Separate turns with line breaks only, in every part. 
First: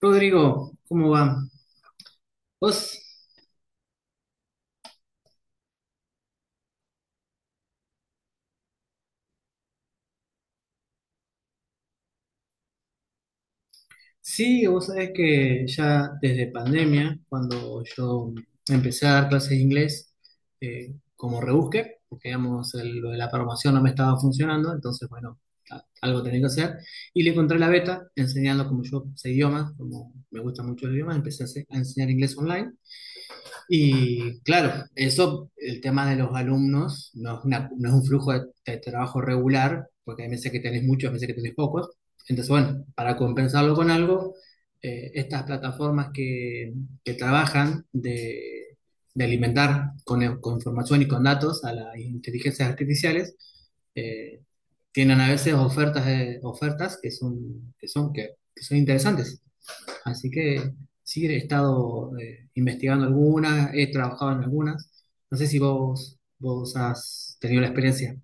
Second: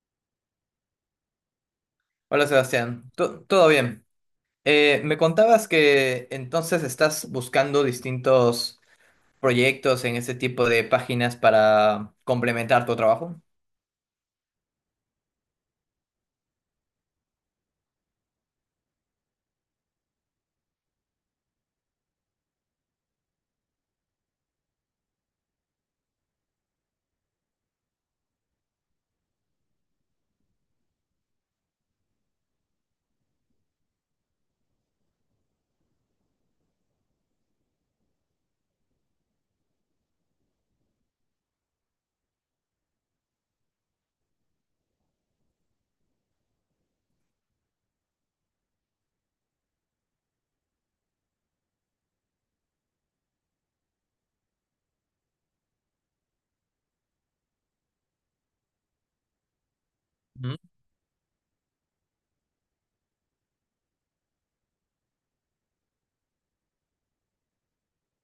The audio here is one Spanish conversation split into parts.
Rodrigo, ¿cómo va?
Hola
Vos,
Sebastián, todo bien. Me contabas que entonces estás buscando distintos proyectos en este tipo de páginas para complementar tu trabajo.
sí, vos sabés que ya desde pandemia, cuando yo empecé a dar clases de inglés, como rebusque, porque digamos, lo de la programación no me estaba funcionando, entonces, bueno, algo tenía que hacer, y le encontré la beta enseñando como yo sé idiomas, como me gusta mucho el idioma, empecé a enseñar inglés online. Y claro, eso, el tema de los alumnos no es un flujo de trabajo regular, porque hay meses que tenés muchos, hay meses que tenés pocos. Entonces, bueno, para compensarlo con algo, estas plataformas que trabajan de alimentar con información y con datos a las inteligencias artificiales, eh, tienen a veces ofertas, ofertas que son interesantes. Así
Ujú.
que sí, he estado investigando algunas, he trabajado en algunas. No sé si vos has tenido la experiencia.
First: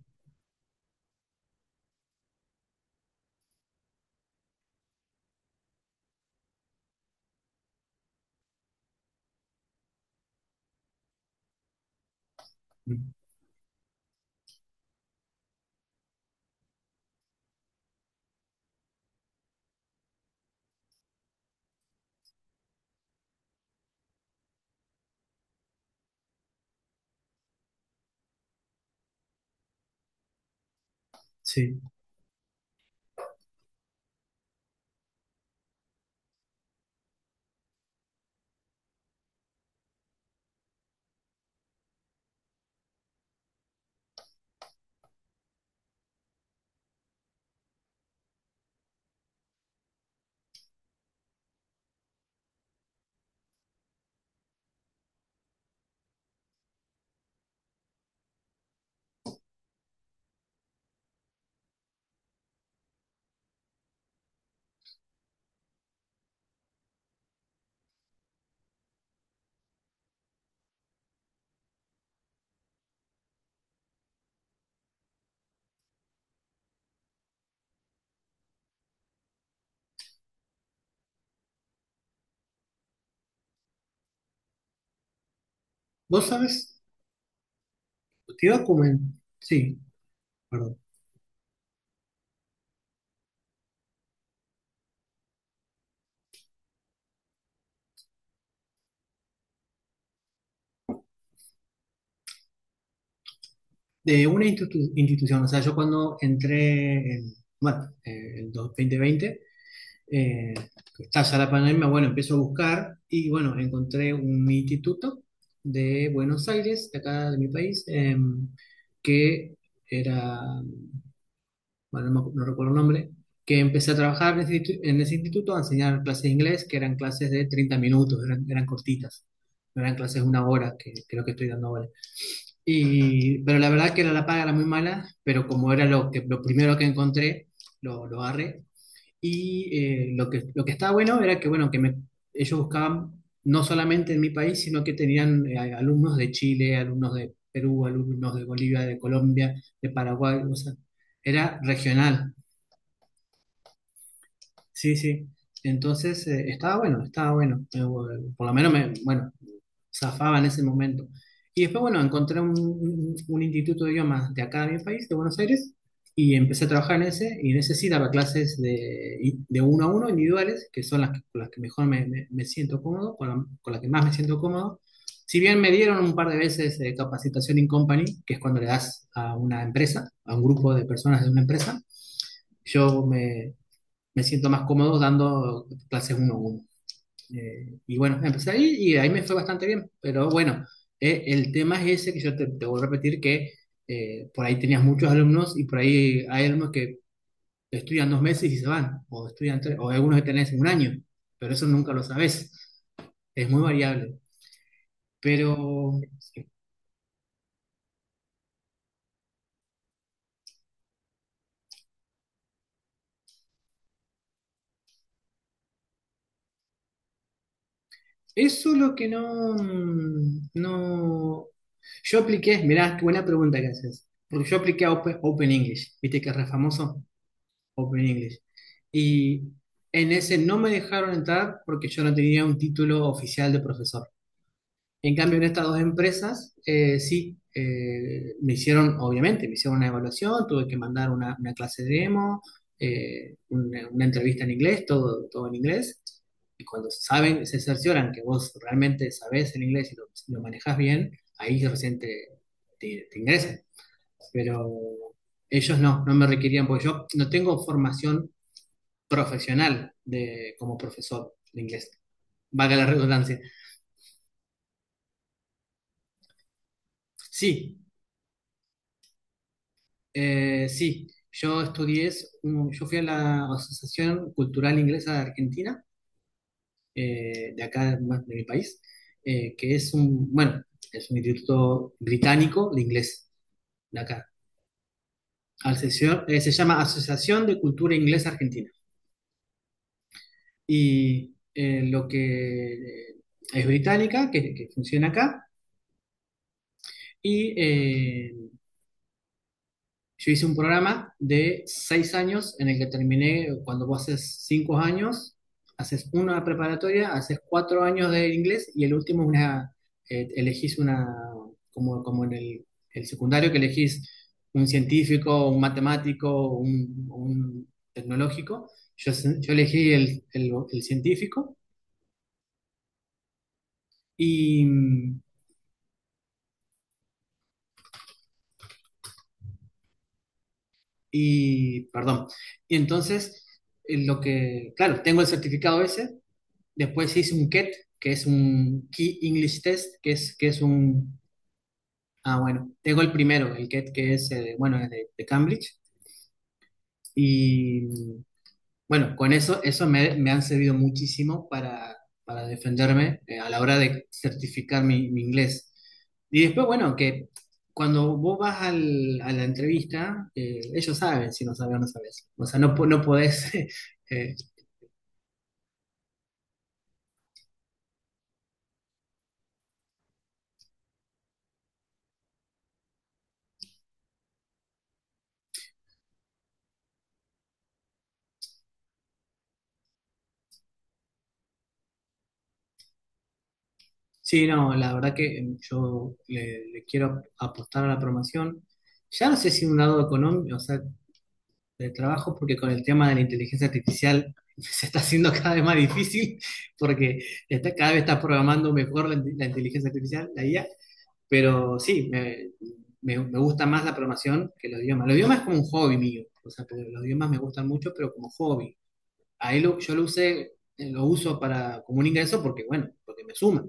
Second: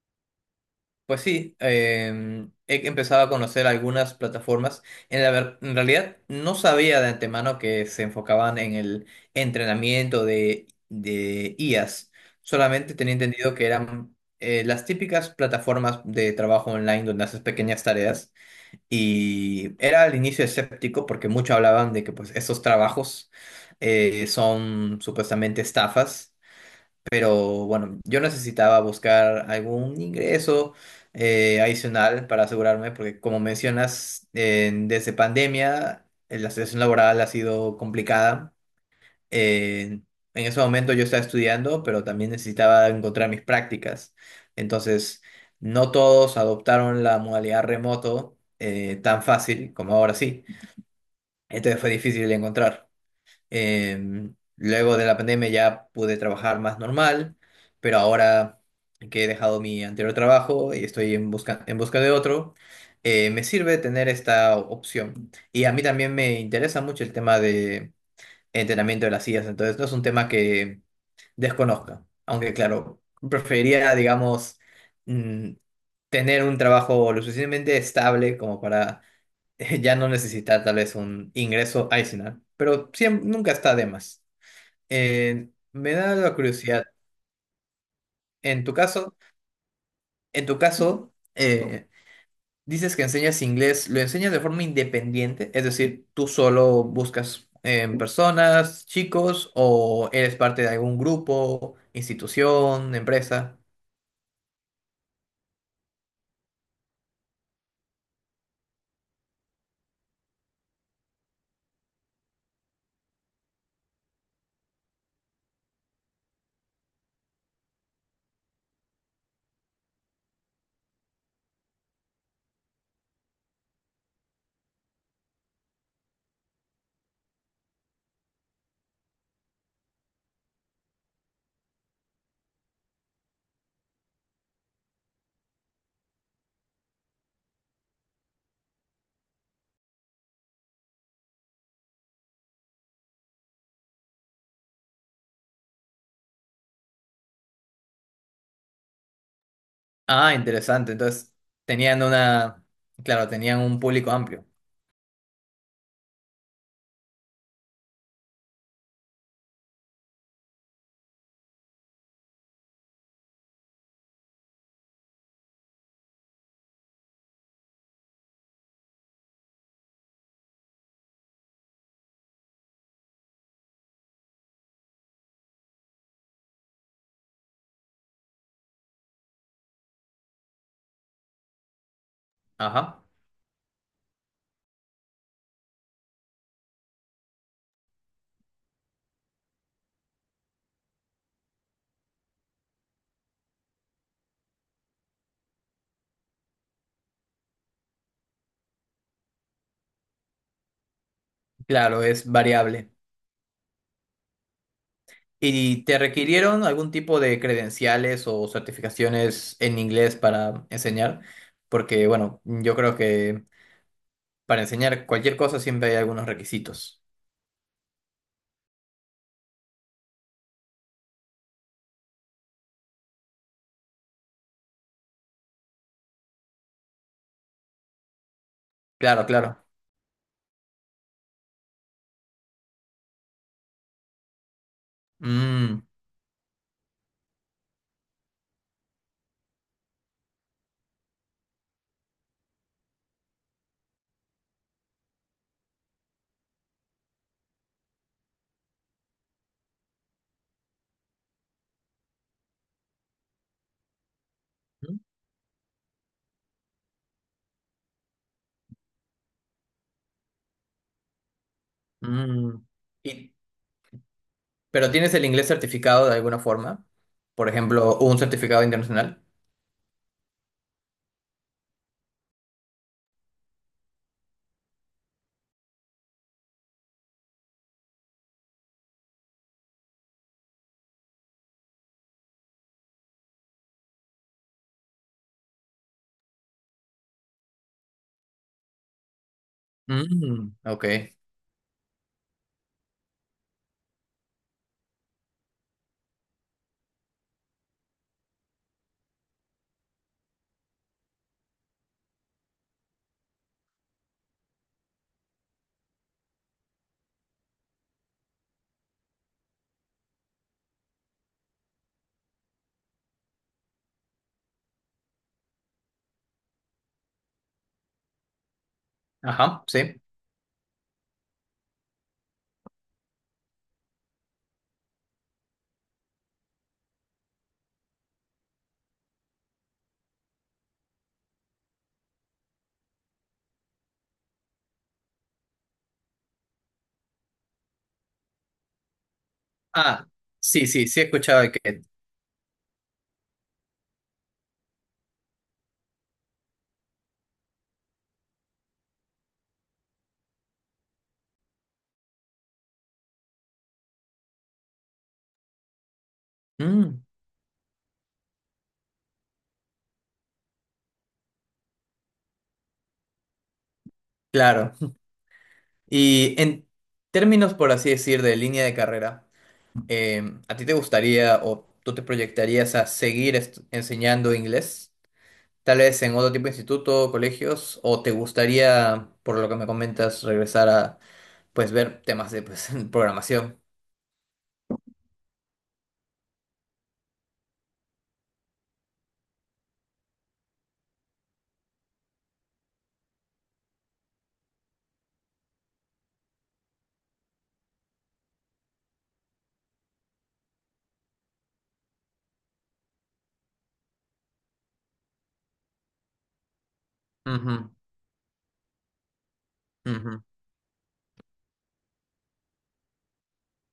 Pues sí, he empezado a conocer algunas plataformas. En realidad no sabía de antemano que se enfocaban en el entrenamiento de IAs. Solamente
Mm,
tenía entendido que eran las típicas plataformas de trabajo online donde haces pequeñas tareas. Y era al inicio escéptico porque muchos hablaban de que pues esos trabajos son supuestamente estafas, pero bueno, yo necesitaba buscar algún ingreso
sí.
adicional para asegurarme, porque como mencionas, desde pandemia la situación laboral ha sido complicada. eh, en ese momento yo estaba estudiando, pero también necesitaba encontrar mis prácticas. Entonces, no todos adoptaron la modalidad remoto tan fácil como ahora sí. Entonces fue difícil de encontrar. Eh, Luego de la pandemia ya pude trabajar más normal, pero ahora que he dejado mi anterior trabajo y estoy en busca de otro, me sirve tener esta opción. Y a mí también me interesa mucho el tema entrenamiento de las sillas. Entonces, no es un tema que desconozca. Aunque, claro, preferiría, digamos, mm, tener un trabajo lo suficientemente estable como para ya no necesitar tal vez un ingreso adicional. Pero siempre, nunca está de más. Me da
Vos
la
sabes,
curiosidad.
te iba a
En tu caso,
comen- sí,
en tu
perdón,
caso, Oh. eh, dices que enseñas inglés, ¿lo enseñas de forma independiente? Es decir, ¿tú solo buscas personas, chicos, o eres parte de algún grupo, institución, empresa?
de una institución. O sea, yo cuando entré en, bueno, el 2020, eh, está ya la pandemia, bueno, empiezo a buscar y bueno, encontré un instituto de Buenos Aires, de acá de mi país, que era bueno, no, no recuerdo el nombre, que empecé a trabajar en ese instituto a enseñar clases de inglés, que eran clases de 30 minutos, eran cortitas, no eran clases de una hora, que creo que estoy dando ahora. Y pero la verdad que la paga era muy mala, pero como era lo primero que encontré, lo agarré. Y lo que estaba bueno era que, bueno, ellos buscaban no solamente en mi país, sino que tenían alumnos de Chile, alumnos de Perú, alumnos de Bolivia, de Colombia, de
Ah,
Paraguay, o sea,
interesante. Entonces,
era
tenían
regional.
una, claro, tenían un público amplio.
Sí, sí. Entonces, estaba bueno, estaba bueno. Por lo menos me, bueno, zafaba en ese momento. Y después, bueno, encontré un instituto de idiomas de acá de mi país, de Buenos Aires, y empecé a trabajar en ese, y en ese sí daba clases de uno a uno, individuales, que son las que, con las que mejor me siento cómodo, con las que más me siento cómodo. Si bien me dieron un par de veces capacitación in company, que es cuando le das a una empresa, a un grupo de personas de una empresa,
Ajá.
yo me siento más cómodo dando clases uno a uno. Y bueno, empecé ahí y ahí me fue bastante bien, pero bueno, el tema es ese que yo te vuelvo a repetir que por ahí tenías muchos alumnos y por ahí hay alumnos que estudian 2 meses y se van, o estudian tres, o algunos que tenés un año, pero eso nunca lo
Claro, es
sabés,
variable.
es muy variable. Pero
¿Y te requirieron algún tipo de credenciales o certificaciones en inglés para enseñar? Porque, bueno, yo creo que para enseñar cualquier cosa siempre hay algunos requisitos.
eso lo que no, no, yo apliqué, mirá, qué buena pregunta que haces, porque yo apliqué a Open English, viste que es re famoso. Open English.
Claro,
Y
claro.
en ese no me dejaron entrar porque yo no tenía un título oficial de profesor. En cambio, en estas dos
Mm,
empresas, sí, me hicieron, obviamente, me hicieron una evaluación, tuve que mandar una clase de demo, una entrevista en inglés, todo, todo en inglés. Y cuando saben, se cercioran que vos realmente sabés el inglés y lo manejás bien, ahí recién te ingresan. Pero ellos no me requerían, porque yo no tengo formación profesional de, como profesor de inglés,
mm.
valga la
Y-
redundancia.
pero tienes el inglés certificado de alguna forma, por
Sí,
ejemplo, un certificado internacional.
sí, yo estudié, yo fui a la Asociación Cultural Inglesa de Argentina, de acá más de mi país, que es un, bueno, es un instituto británico de inglés, de acá. Se llama Asociación de Cultura Inglesa Argentina.
Mm, ok.
Y lo que es británica, que funciona acá, y yo hice un programa de 6 años en el que terminé, cuando vos haces 5 años, haces una preparatoria, haces 4 años de inglés y el último elegís una, como en el secundario que elegís un científico, un matemático, un tecnológico. Yo, yo
Ajá,
elegí
sí.
el científico y, perdón, y entonces lo que, claro, tengo el certificado ese. Después hice un KET, que es un Key English Test,
Ah,
que es
sí, sí, sí, he
un...
escuchado de que...
Ah, bueno, tengo el primero, el KET, que es, bueno, es de Cambridge. Y bueno, con eso me han servido muchísimo para defenderme a la hora de certificar mi inglés. Y después,
Mm,
bueno, que cuando vos vas a la entrevista, ellos saben si no sabes o no sabes. O sea, no, no podés eh,
claro. Y en términos, por así decir, de línea de carrera, ¿a ti te gustaría o tú te proyectarías a seguir enseñando inglés? Tal vez en otro tipo de instituto, colegios, o te gustaría, por lo que me comentas, regresar a pues ver temas de pues, programación.
sí, no, la verdad que yo le quiero apostar a la promoción. Ya no sé si un lado económico, o sea, de trabajo, porque con el tema de la inteligencia artificial se está haciendo cada vez más difícil, porque está, cada vez está programando mejor la inteligencia artificial, la IA. Pero sí, me gusta más la programación que los idiomas. Los idiomas es como un hobby mío, o sea, porque los idiomas me
Ujú,
gustan mucho, pero como hobby. Ahí yo lo
ujú,
usé, lo uso para, como un ingreso porque, bueno, porque me suma,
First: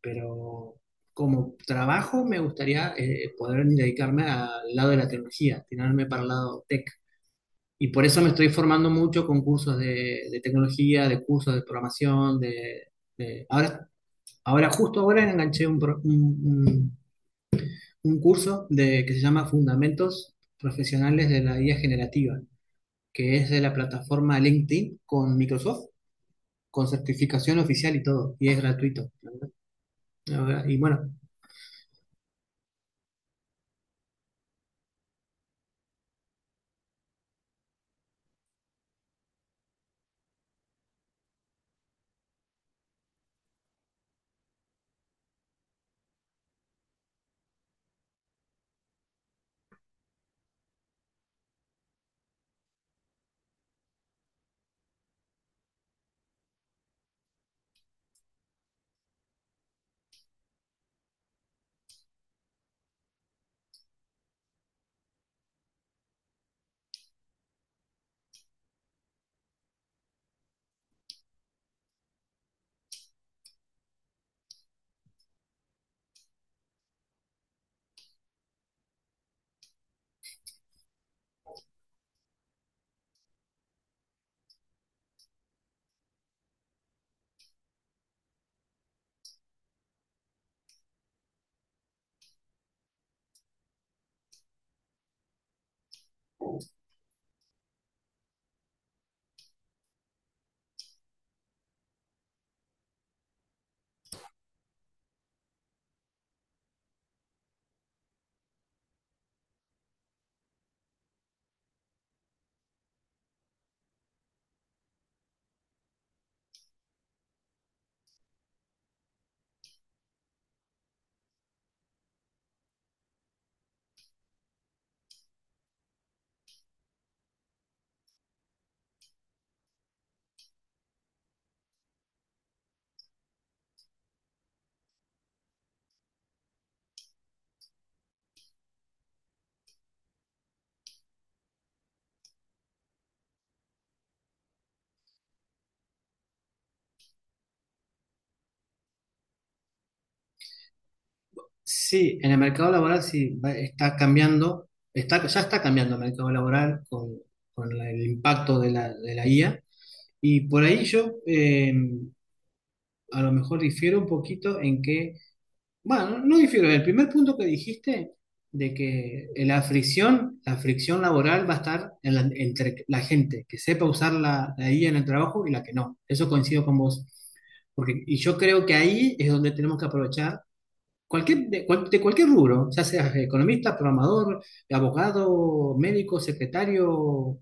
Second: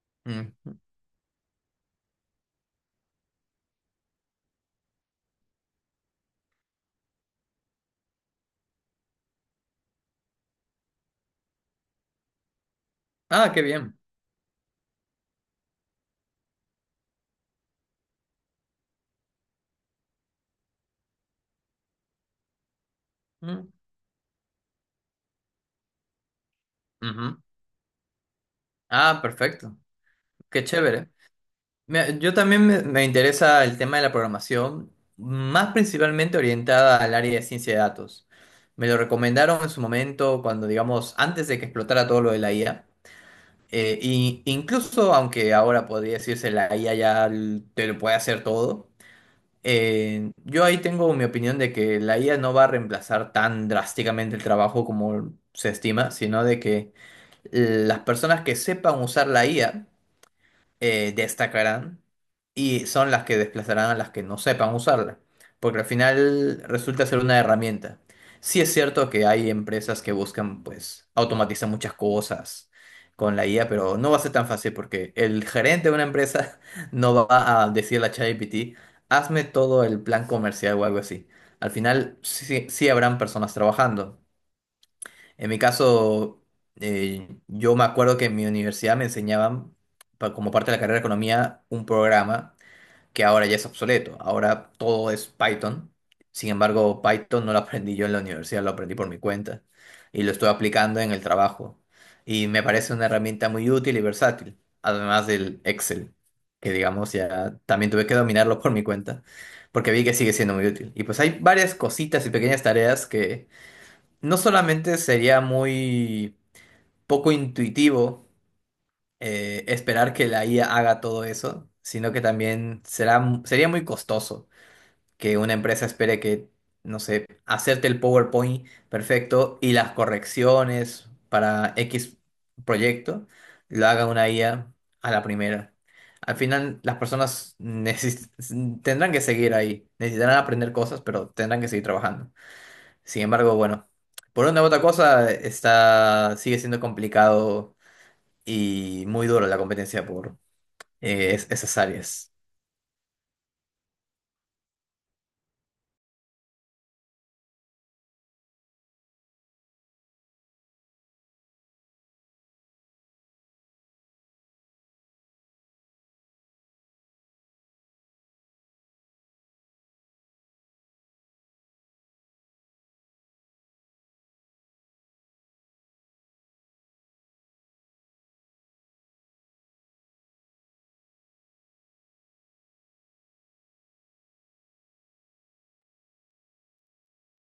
pero
mm.
como trabajo me gustaría poder dedicarme al lado de la tecnología, tirarme para el lado tech. Y por eso me estoy formando mucho con cursos de tecnología, de cursos de programación,
Ah, qué
ahora,
bien.
justo ahora enganché un, pro- un curso que se llama Fundamentos Profesionales de la IA Generativa, que es de
Mm,
la plataforma LinkedIn con Microsoft, con
ujú.
certificación oficial y todo, y es gratuito.
Ah, perfecto. Qué
Ahora. Y
chévere.
bueno,
Mira, yo también me interesa el tema de la programación, más principalmente orientada al área de ciencia de datos. Me lo recomendaron en su momento cuando, digamos, antes de que explotara todo lo de la IA. Y incluso aunque ahora podría decirse la IA ya te lo puede hacer todo. Yo ahí tengo mi opinión de que la IA no va a reemplazar tan drásticamente el trabajo como se estima, sino de que las personas que sepan usar la IA destacarán y son las que desplazarán a las que no sepan usarla, porque al final resulta ser una herramienta. Sí es cierto que hay empresas que buscan pues automatizar muchas cosas con la IA, pero no va a ser tan fácil porque el gerente de una empresa no va a decirle a ChatGPT, hazme todo el plan comercial o algo así. Al final sí, sí habrán personas trabajando, en mi caso, yo me acuerdo que en mi universidad me enseñaban, como parte de la carrera de economía, un programa que ahora ya es obsoleto. Ahora todo es Python. Sin embargo, Python no lo aprendí yo en la universidad, lo aprendí por mi cuenta y lo estoy aplicando en el trabajo. Y me parece una herramienta muy útil y versátil, además del Excel, que digamos ya también tuve que dominarlo por mi cuenta, porque vi que sigue siendo muy útil. Y pues hay varias cositas y pequeñas tareas que no solamente sería muy poco intuitivo esperar que la IA haga todo eso, sino que también sería muy costoso que una empresa espere que, no sé, hacerte el PowerPoint perfecto y las correcciones para X proyecto lo haga una IA a la primera. Al final, las personas tendrán que seguir ahí, necesitarán aprender cosas, pero tendrán que seguir trabajando. Sin embargo, bueno, por una u otra cosa está, sigue siendo complicado y muy duro la competencia por esas
sí, en
áreas.
el mercado laboral sí está cambiando, ya está cambiando el mercado laboral con el impacto de la IA. Y por ahí yo a lo mejor difiero un poquito en que, bueno, no difiero, el primer punto que dijiste de que la fricción, laboral va a estar entre la gente que sepa usar la IA en el trabajo y la que no. Eso coincido con vos. Porque, y yo creo que ahí es donde tenemos que aprovechar. De cualquier rubro, ya seas economista, programador, abogado, médico, secretario,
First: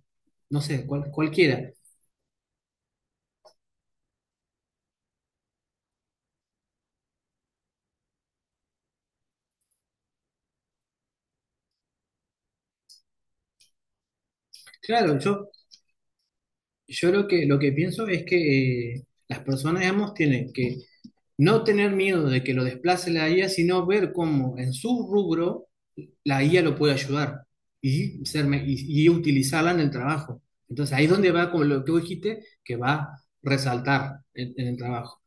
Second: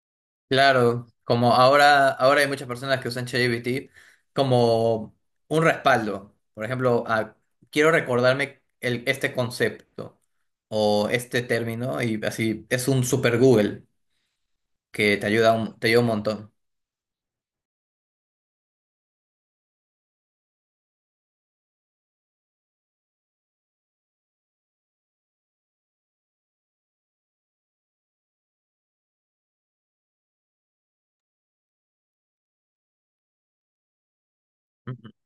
no sé,
Claro,
cual-
como
cualquiera.
ahora, ahora hay muchas personas que usan ChatGPT como un respaldo. Por ejemplo, ah, quiero recordarme el, este concepto o este término y así es un super Google que
Claro, yo,
te ayuda un montón.
yo lo que pienso es que las personas, digamos, tienen que no tener miedo de que lo desplace la IA, sino ver cómo en su rubro la IA lo puede ayudar y utilizarla en el trabajo. Entonces ahí es donde va, como lo que vos dijiste, que va a resaltar en el
Ujú.
trabajo.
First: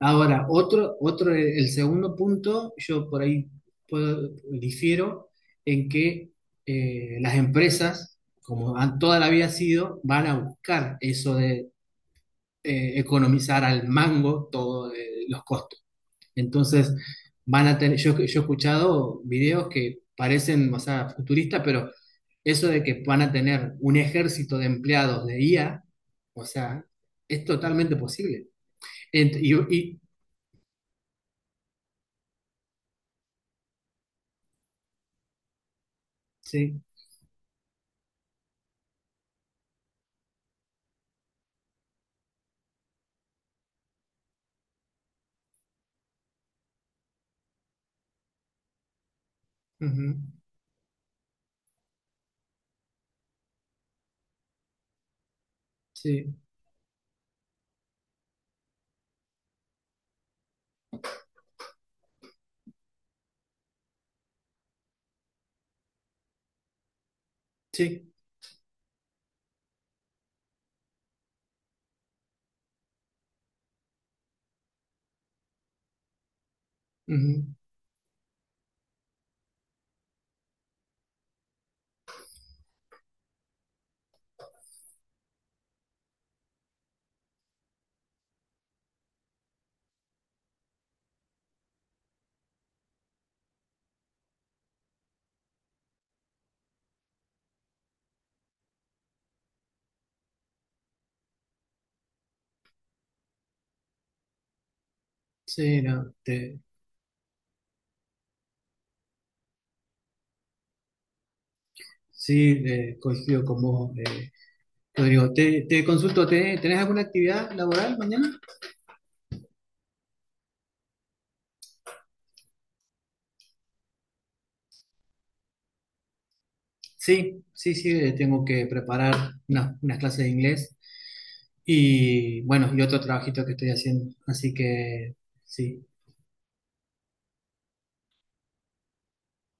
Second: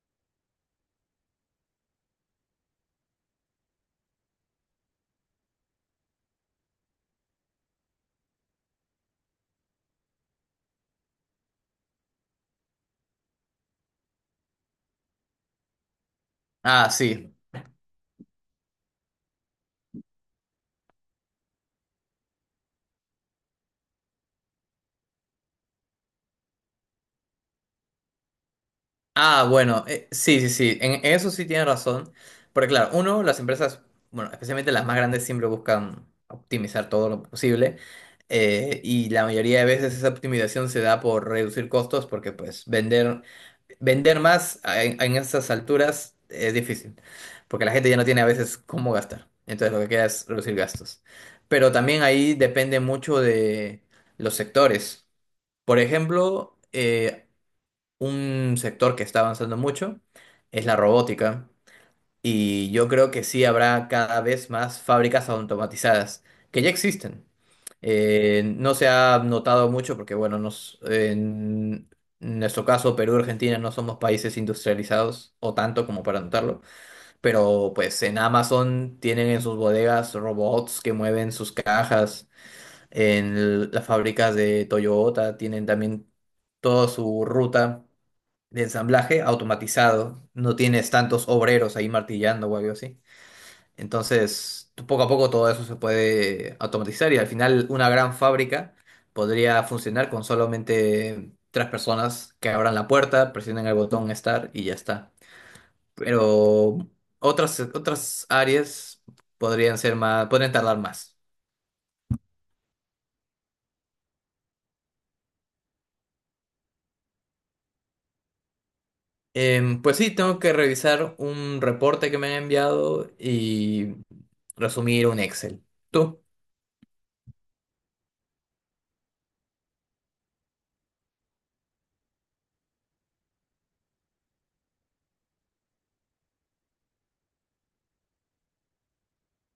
Ahora, el segundo punto, yo por ahí difiero en que las empresas, como han, toda la vida sido, van a buscar eso de economizar al mango todos los costos.
Ah,
Entonces,
sí.
van a tener, yo he escuchado videos que parecen, o sea, futuristas, pero eso de que van a tener un ejército de empleados de IA, o sea, es totalmente posible. Ent-
Ah,
y,
bueno,
y-
sí, sí, sí, en eso sí tiene razón, porque claro, uno, las empresas, bueno, especialmente las más grandes siempre buscan
sí.
optimizar todo lo posible, y la mayoría de veces esa optimización se da por reducir costos porque pues vender, vender más en estas alturas es difícil, porque la gente ya no tiene a veces cómo gastar, entonces lo que
Ujú.
queda es reducir gastos, pero también ahí depende mucho de los sectores. Por
Sí,
ejemplo, un sector que está avanzando mucho es la robótica y yo creo que sí habrá cada vez más fábricas automatizadas que ya existen.
sí.
No se ha notado mucho porque, bueno, en nuestro caso, Perú y Argentina no somos países industrializados o tanto como para notarlo,
Ujú.
pero pues en Amazon tienen en sus bodegas robots que mueven sus cajas, en las fábricas de Toyota tienen también toda su ruta de ensamblaje automatizado, no tienes tantos obreros ahí martillando o algo así. Entonces, poco a poco todo eso se puede automatizar y al final una gran fábrica podría funcionar con solamente tres personas que abran la puerta, presionen el botón Start y ya está.
Sí, no,
Pero otras, otras áreas podrían ser más, podrían tardar más.
sí, coincido con vos, Rodrigo. Te consulto, ¿tenés alguna actividad laboral mañana?
Pues sí, tengo que revisar un reporte que me han enviado y resumir un Excel. ¿Tú?
Sí, sí, sí, tengo que preparar unas clases de inglés y bueno, y otro trabajito que estoy haciendo, así que sí,